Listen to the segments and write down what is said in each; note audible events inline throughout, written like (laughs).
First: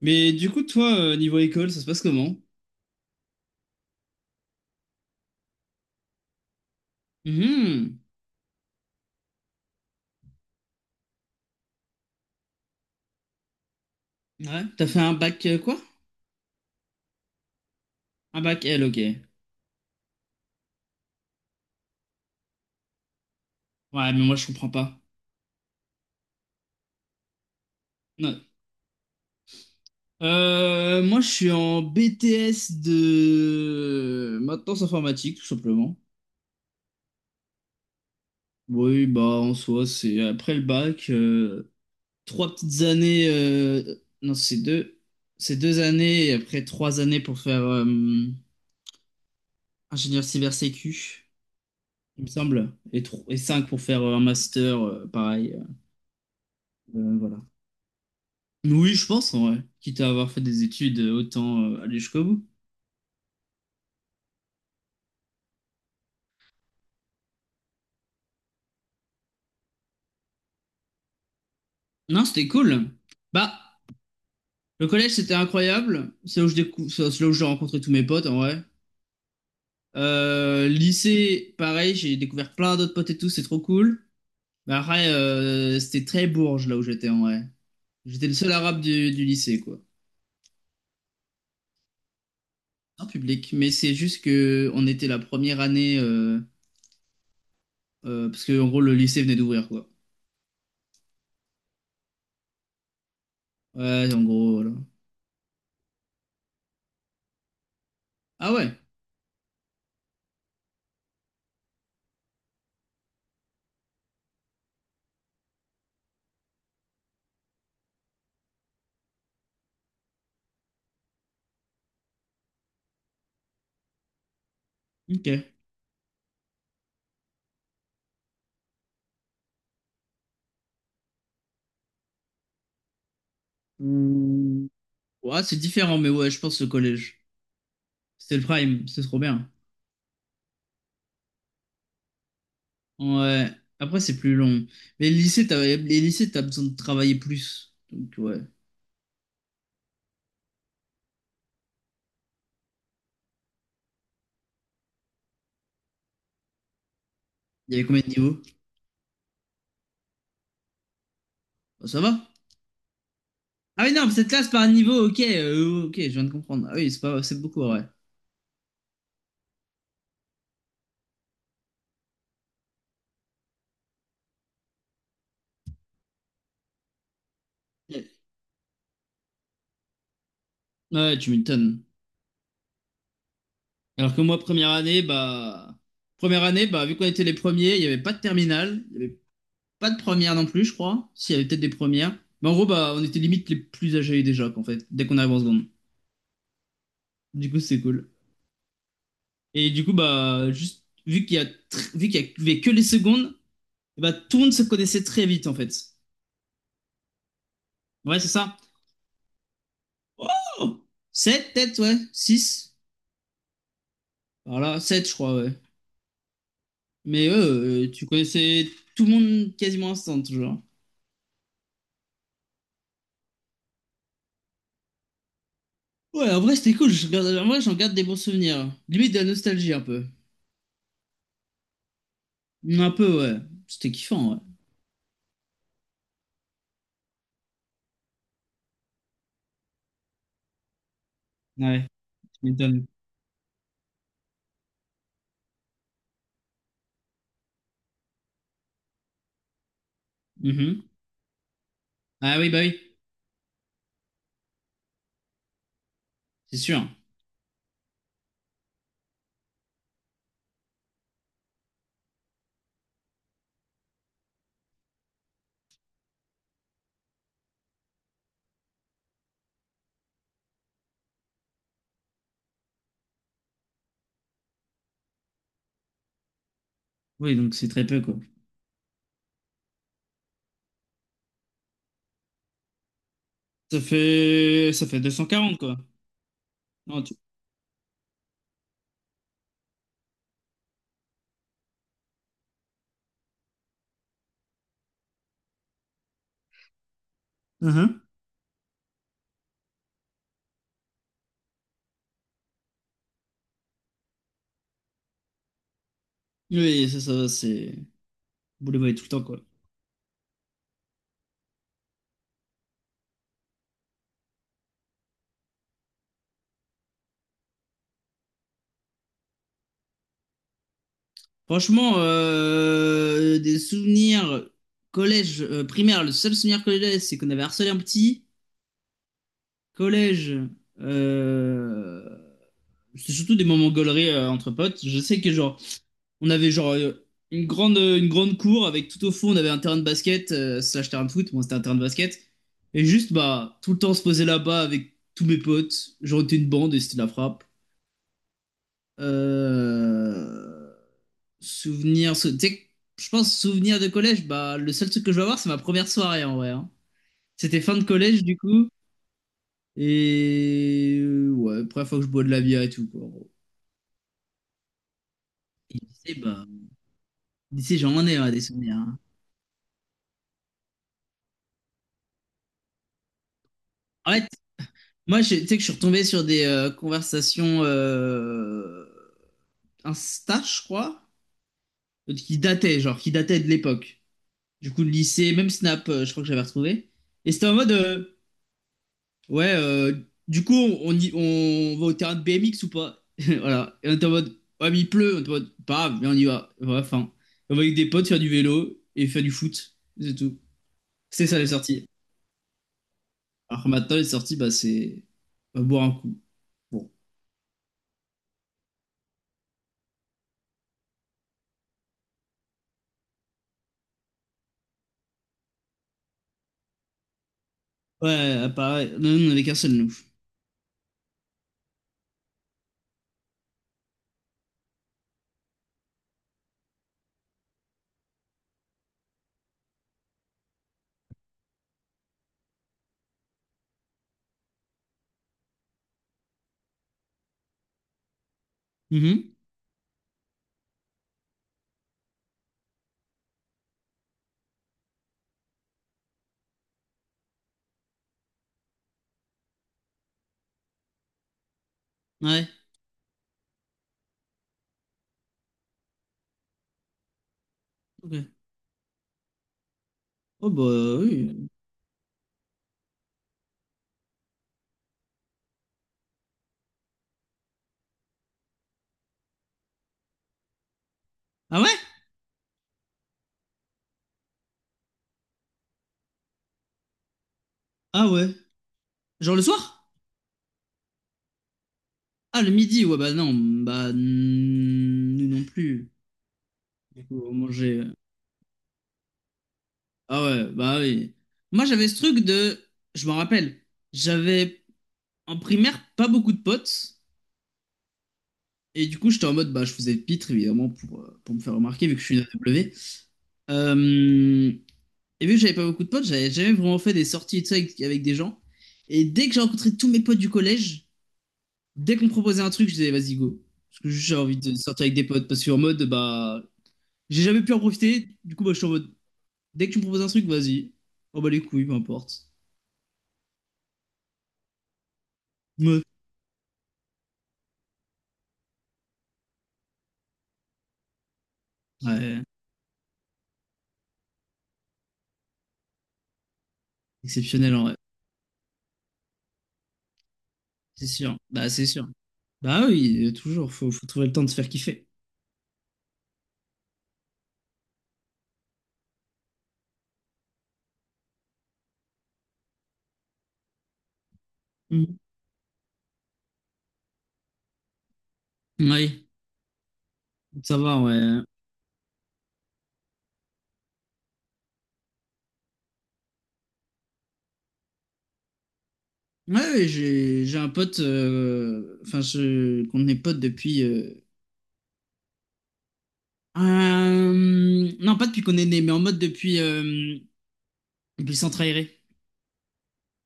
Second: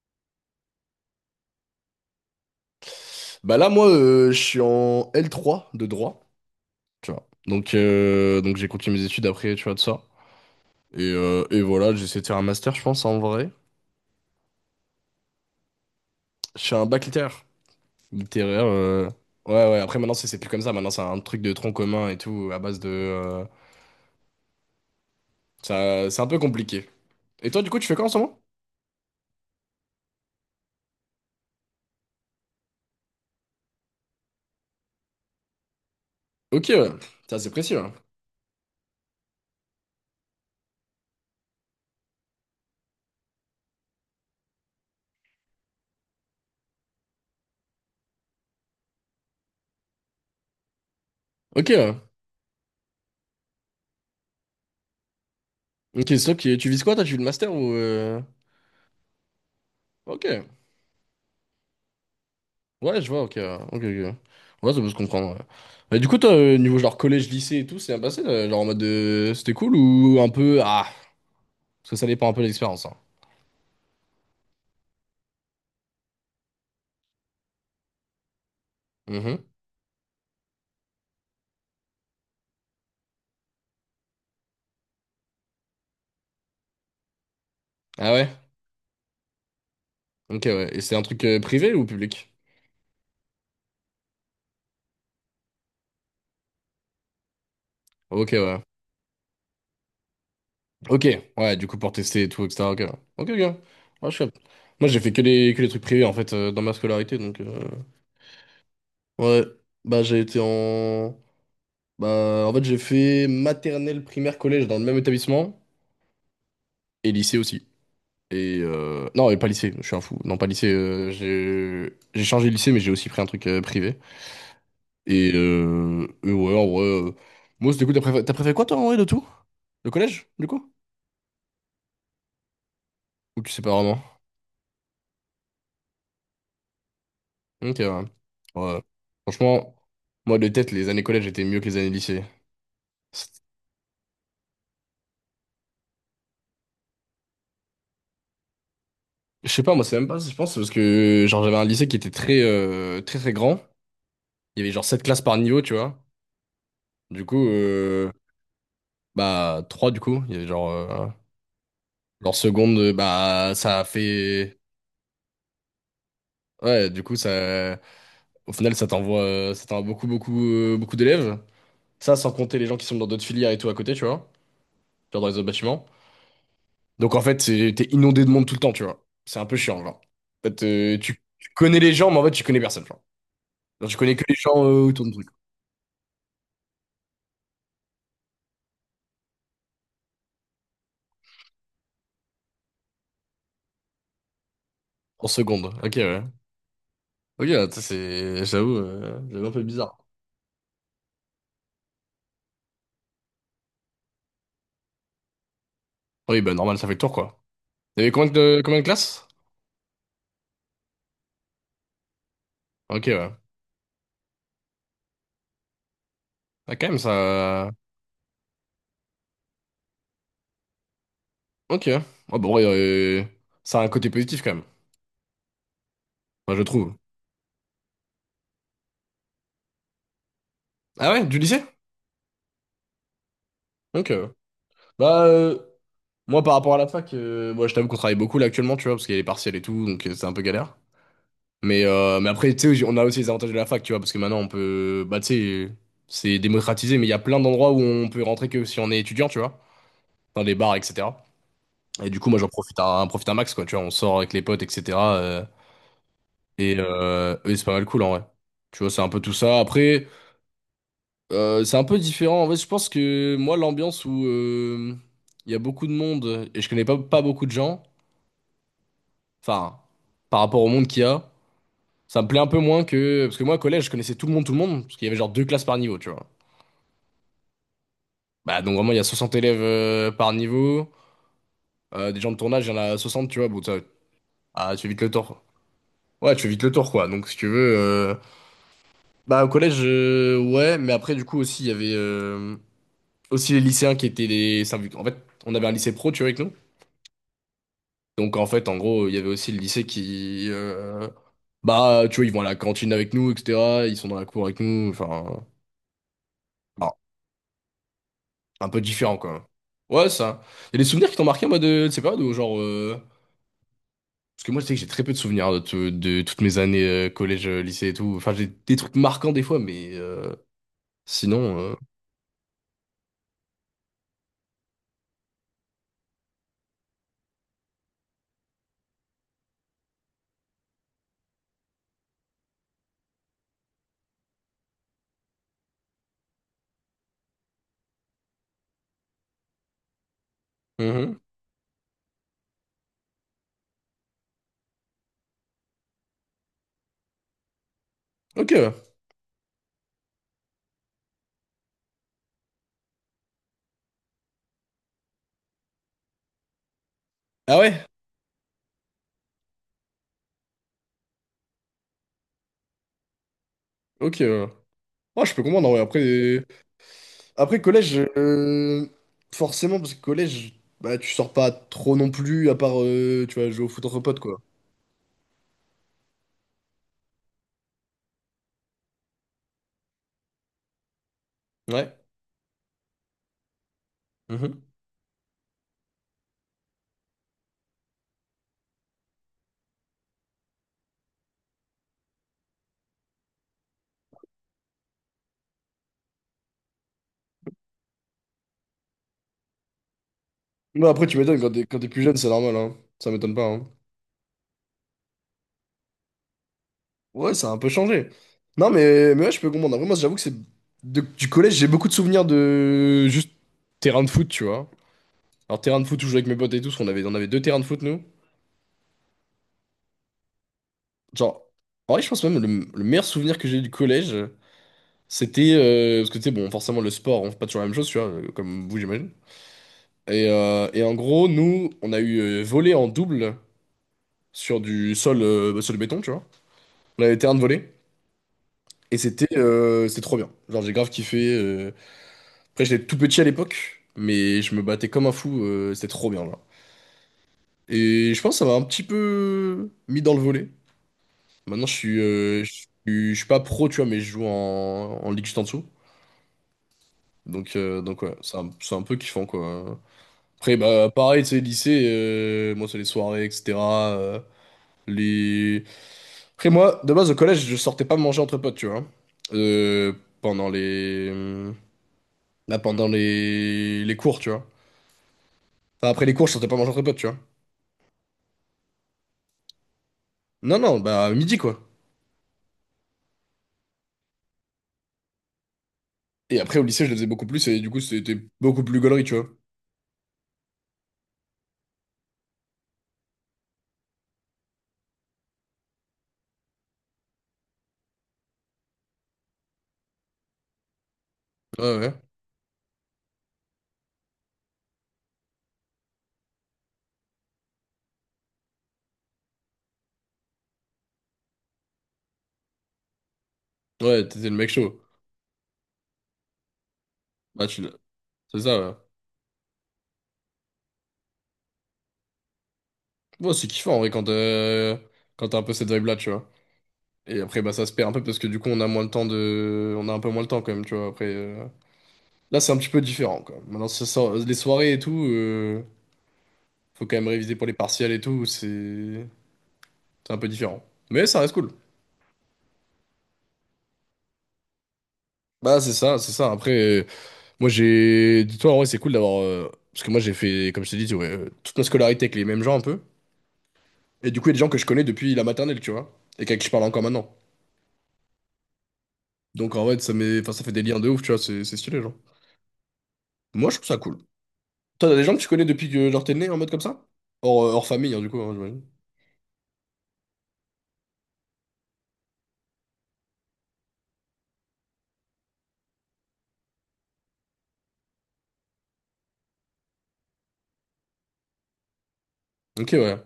Mais du coup, toi, niveau école, ça se passe comment? Bah là, moi, je suis en L3 de droit, tu vois. Mhm. Donc j'ai continué mes études après, tu vois, de ça. Et voilà, j'essaie de faire un master, je pense, en vrai. Ouais, t'as fait un bac quoi? Je fais un bac littéraire. Un Littéraire, bac L, ok. Ouais, ouais, ouais. Après, maintenant, c'est plus comme ça. Maintenant, c'est un truc de tronc commun et tout, à base de... mais moi, je comprends pas. ça, c'est un peu compliqué. Et toi, du coup, tu fais quoi en ce moment? Ouais. Moi, je suis en BTS de maintenance informatique, tout simplement. Ok, ouais. Ça, c'est précis, ouais. Oui, bah, en soi, c'est après le bac, 3 petites années. Non, c'est deux. C'est 2 années et après 3 années pour faire ingénieur cyber sécu, Ok, ouais. il me semble, et, et cinq pour faire un master, pareil. Ok, stop toi. Tu vises quoi, toi? Tu vis le Voilà. master ou... Oui, je pense, en vrai. Quitte à avoir fait Ok. des études, autant aller jusqu'au bout. Ouais, je vois, ok, ouais. Ok, ok. Ouais, ouais, ça peut se comprendre, ouais. Mais du coup, toi, niveau genre collège, lycée et tout, c'est bien passé, là, genre en mode de... c'était cool ou un peu ah, parce que ça Non, dépend un peu de c'était l'expérience, cool. hein. Bah, le collège, c'était incroyable. C'est là où j'ai rencontré tous mes potes, en vrai. Mhm. Lycée, pareil, j'ai découvert plein d'autres potes et tout, c'est trop cool. Bah, après, c'était très bourge, là où j'étais, en vrai. Ah J'étais ouais? le seul arabe du lycée, quoi. Ok, ouais. Et c'est un truc privé ou public? En public. Mais c'est juste que on était la première année, Ok, parce que, ouais. en gros, le lycée venait d'ouvrir, quoi. Ok, ouais. Du coup, pour tester et tout, etc. Ok, ouais. Ok, ok. Ouais, je Ouais, suis en up. gros, voilà. Moi, j'ai fait que les trucs privés en fait dans ma scolarité, donc Ah ouais, ouais. Bah, j'ai été en bah en fait j'ai fait maternelle, primaire, collège dans le même établissement et lycée aussi. Et non, et pas lycée, je suis un fou. Non, pas lycée. J'ai changé de lycée, mais j'ai aussi pris un truc privé. ok. Et ouais, en vrai. Mousse, du coup, t'as préféré quoi, toi, en vrai, de tout? Le collège, du coup? Ou tu sais pas vraiment? Mmh. Ouais, c'est différent, mais ouais, je pense le collège. Ok, ouais. C'était le Ouais. prime, c'est trop bien. Franchement, moi, de tête, les années collège étaient mieux que les années lycée. C'est- Ouais. Après, c'est plus long. Mais le lycée, les lycées, t'as besoin de travailler plus. Donc, ouais. Je sais pas, moi, c'est même pas, je pense, c'est parce que genre j'avais un lycée qui était très, très, très grand. Il y avait genre 7 classes par niveau, tu vois. Du coup, Il y avait combien de niveaux? bah, 3 du coup. Il y avait genre, Bah, ça va. En seconde, bah, ça a Ah oui, non, mais cette classe fait. par niveau, ok, ok, je viens de comprendre. Ah Ouais, oui, c'est du coup, pas, c'est beaucoup, ça. ouais. Au final, ça t'envoie beaucoup, beaucoup, beaucoup d'élèves. Ça, sans compter les gens qui sont dans d'autres filières et tout à côté, tu vois. Genre dans les autres bâtiments. Donc, en fait, t'es inondé de monde tout le temps, tu vois. C'est un peu chiant, genre. En fait, Ouais, tu, tu tu connais m'étonnes. les gens, mais en fait, tu connais personne, genre. Genre, tu Alors connais que que les moi, gens première année, autour de truc. bah, première année, bah, vu qu'on était les premiers, il n'y avait pas de terminale, il n'y avait pas de première non plus, je crois. S'il y avait peut-être des premières. Mais en gros, bah, on était limite les plus âgés déjà, qu'en fait, dès qu'on En arrive en seconde. seconde. Ok, ouais. Ok, Du coup, ouais, c'est ça, cool. c'est. J'avoue, j'avoue un peu Et du coup, bizarre. bah, juste, vu qu'il y avait que les secondes, et bah, tout le monde se connaissait très vite, en fait. Oui, bah, normal, ça fait le tour, quoi. Il y avait Ouais, c'est ça. Combien de classes? Oh! 7, peut-être, ouais. Six. Ok, ouais. Voilà, 7 je crois, ouais. Ah, quand même, Mais ouais, ça. Tu connaissais tout le monde quasiment instant, toujours. Ok. Ah bon, ouais, ça a un côté positif quand même. Ouais, en Enfin, vrai, je c'était cool. trouve. En vrai, j'en garde des bons souvenirs. Limite de la nostalgie, un peu. Ah ouais, du lycée? Un peu, ouais. C'était Ok. kiffant, ouais. Bah, moi par rapport à la fac, moi je t'avoue qu'on travaille beaucoup là actuellement, tu vois, parce qu'il y a les partiels et tout, donc c'est un peu galère. Ouais, Mais tu après, tu m'étonnes. sais, on a aussi les avantages de la fac, tu vois, parce que maintenant on peut. Bah, tu sais, c'est démocratisé, mais il y a plein d'endroits où on peut rentrer que si on est étudiant, tu vois, dans les bars, Mhm. etc. Et du coup, Ah moi j'en oui, bah oui, profite un max, quoi, tu vois, on sort avec les potes, etc. C'est sûr. Et c'est pas mal cool en vrai. Tu vois, c'est un peu tout ça. Après. C'est un peu différent. En fait, je pense que moi, l'ambiance où il y a beaucoup de monde et je connais pas beaucoup de gens, enfin, par rapport au monde qu'il y a, ça me plaît un peu moins que. Parce que moi, au collège, je connaissais tout le monde, parce qu'il y avait genre deux classes par niveau, tu vois. Oui, donc c'est très peu, quoi. Bah, donc vraiment, il y a 60 élèves par niveau. Des gens de tournage, il y en a 60, tu vois. Bon, ça- Ça fait, ah, tu ça fais fait vite deux le tour, cent quoi. quarante quoi. Ouais, tu fais vite le tour, Non, quoi. tu... Donc, si tu veux. Bah, au collège, ouais, mais après, du coup, aussi, il y avait aussi les lycéens qui étaient les. En fait, on avait un lycée pro, tu vois, avec nous. Donc en fait, en gros, il y avait aussi le lycée qui, bah, tu vois, ils vont à la cantine avec nous, etc. Ils sont dans la cour avec nous, enfin, Oui, alors, ça, c'est... un Vous les peu voyez tout le différent, temps, quoi. quoi. Ouais, ça. Il y a des souvenirs qui t'ont marqué, moi, de ces périodes où, genre, parce que moi, je sais que j'ai très peu de souvenirs de, de toutes mes années collège, lycée et tout. Enfin, j'ai des trucs marquants des fois, mais sinon, Franchement, des souvenirs collège, primaire, le seul souvenir collège, c'est qu'on avait harcelé un petit. Collège, euh, c'est surtout des moments gauleries entre potes. Je sais que, genre, on avait, genre, une grande cour avec tout au fond, on avait un terrain de basket, slash terrain de mhm. foot. Bon, c'était un terrain de basket. Et juste, bah, tout le temps, on se posait là-bas avec tous mes potes. Genre, on était une bande et c'était de la frappe. Ok. Euh... Tu sais, je pense souvenir de collège, bah le seul truc que je vais avoir, c'est ma première soirée en vrai, hein. Ah C'était fin de ouais? collège du coup, et ouais, première fois que je bois de la bière et tout, quoi, en gros. Ok. Moi, je peux comprendre, en Et vrai. Après, lycée, bah, lycée, collège, j'en ai hein, des souvenirs, hein. forcément, parce que collège, bah, tu sors pas trop non plus, à part, tu vas jouer au foot entre En potes, fait, quoi. moi, tu sais que je suis retombé sur des conversations Insta, je crois, Ouais. qui dataient de l'époque. Mhm. Du coup, le lycée, même Snap, je crois que j'avais retrouvé. Et c'était en mode. Ouais, du coup, on va au terrain de BMX ou pas? (laughs) Voilà. Et on était en mode, ouais, mais il pleut. On était en mode, pas grave, viens, on y va. Voilà, enfin, on va avec des potes faire du vélo et faire du foot. C'est tout. Ouais, après, tu C'est ça m'étonnes, les quand sorties. t'es plus jeune, c'est normal, hein. Ça m'étonne pas, Alors hein. que maintenant, les sorties, bah, c'est on va boire un coup. Bon. Ouais, ça a un peu changé. Non, mais ouais, je peux comprendre. Après, moi, j'avoue que c'est. Du collège, j'ai beaucoup de souvenirs de juste terrain de foot, tu vois. Alors, terrain de foot où je jouais avec mes potes et tout, parce qu'on avait, on avait deux terrains de foot, nous. Ouais, pareil. Non, non, on avait qu'un seul, nous. Genre, en vrai, je pense même le meilleur souvenir que j'ai eu du collège, c'était. Parce que, tu sais, bon, forcément, le sport, on fait pas toujours la même chose, tu vois, comme vous, j'imagine. Et en gros, nous, on a eu volé en double sur du sol, bah, sur le béton, tu vois. On avait terrain de volley. Et c'était Mhm. C'était trop bien. Genre, j'ai grave kiffé. Après, j'étais tout petit à l'époque, mais je me battais comme un fou. C'était trop bien, là. Et je pense que ça m'a un petit peu mis dans le volley. Maintenant, Ouais. Je suis pas pro, tu vois, mais je joue en, en ligue juste en dessous. Donc ouais, Ok. c'est un peu kiffant, quoi. Oh, Après, bah bah, pareil, tu sais, oui. lycée, moi, c'est les soirées, etc. euh, les... Après moi, de base au collège, je sortais pas manger entre potes, tu vois. Euh, pendant les... Ah ouais? Là, pendant les cours, tu vois. Enfin, après les cours, je sortais pas manger entre potes, tu vois. Ah ouais. Genre le soir? Non, non, bah à midi, quoi. Ah, le midi. Ouais, bah non. Bah, nous non plus. Et après au lycée, je le Du faisais coup, beaucoup on plus, et du mangeait. coup, c'était beaucoup plus gaulerie, tu vois. Ah ouais, bah oui. Moi, j'avais ce truc de... Je m'en rappelle, j'avais en primaire pas beaucoup de potes. Et du coup, j'étais en mode, bah, je faisais pitre, évidemment, pour me faire Ouais, remarquer, ouais. vu que je suis une AW. Euh, et vu que j'avais pas beaucoup de potes, j'avais jamais vraiment fait des sorties et tout ça avec, avec des gens. Et dès que j'ai rencontré tous mes potes du collège, dès qu'on me proposait un truc, je disais, vas-y, go. Parce que Ouais, juste, j'ai t'étais le envie mec de chaud. sortir avec des potes. Parce qu'en mode, bah, j'ai jamais Bah, pu en tu... l'as- profiter. Du C'est coup, bah, je ça, suis en ouais. mode, dès que tu me proposes un truc, vas-y. Oh, bah, les couilles, peu importe. Bon, c'est kiffant, en vrai, quand, quand t'as un peu cette Ouais. vibe-là, tu vois. Et après, bah, ça se perd un peu, parce que du coup, on a moins le temps de. On a un peu moins le temps, quand même, tu vois. Après, Ouais. là, c'est un petit peu différent, quoi. Maintenant, les soirées et tout. Faut quand même réviser pour les Exceptionnel en vrai. partiels et tout, c'est un peu différent. C'est Mais sûr. ça reste Bah, cool. c'est sûr. Bah oui, toujours. Faut trouver le temps de se faire kiffer. Bah c'est ça, c'est ça. Après, euh, moi j'ai. Dis-toi, en vrai, c'est cool d'avoir. Parce que moi j'ai fait, comme je t'ai dit, tu vois, toute ma scolarité avec les mêmes gens un peu. Et du coup, il y a des gens que je connais Mhm. depuis la maternelle, tu vois. Et avec qui je parle encore maintenant. Oui, Donc en vrai, ça met. Enfin, ça fait ça des va, liens de ouf, tu vois, ouais. c'est stylé, genre. Moi, je trouve ça cool. Toi, t'as des gens que tu connais depuis que genre t'es né en mode comme ça? Hors, hors famille, hein, du coup, hein, j'imagine. Ouais, ouais, j'ai un pote, enfin, qu'on est pote depuis. Non, pas depuis qu'on est né, mais en mode depuis Centre Aéré. Ok, ouais.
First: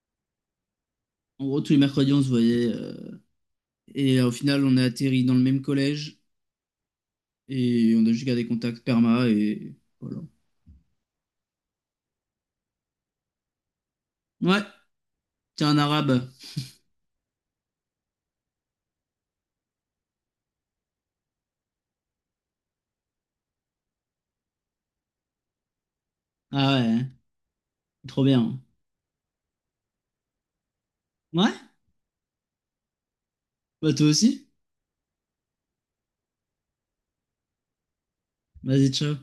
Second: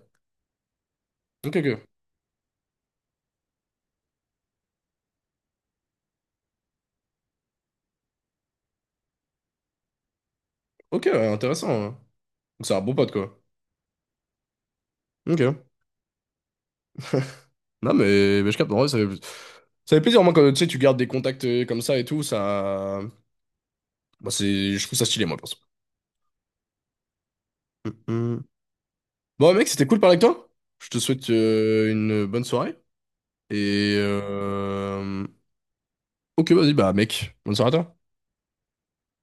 En Ok, gros, tous les ok. mercredis, on se voyait. Au final, on a atterri dans le même collège. Et on a juste gardé contact perma. Et voilà. Ok, ouais, intéressant, ouais. Donc c'est un bon pote, quoi. Ouais, t'es Ok. un arabe. Non, mais je capte, en vrai, ça fait plaisir, moi, quand tu sais, tu gardes des contacts comme ça et tout, ça. Bah, c'est, je trouve ça stylé, moi, perso. Ah ouais, hein. Mm, Trop mm. bien. Bon, mec, c'était cool de parler avec toi. Je te souhaite Ouais, une bonne soirée. bah Et. toi aussi. euh, Ok, vas-y, bah, mec, bonne soirée à toi. Vas-y, ciao.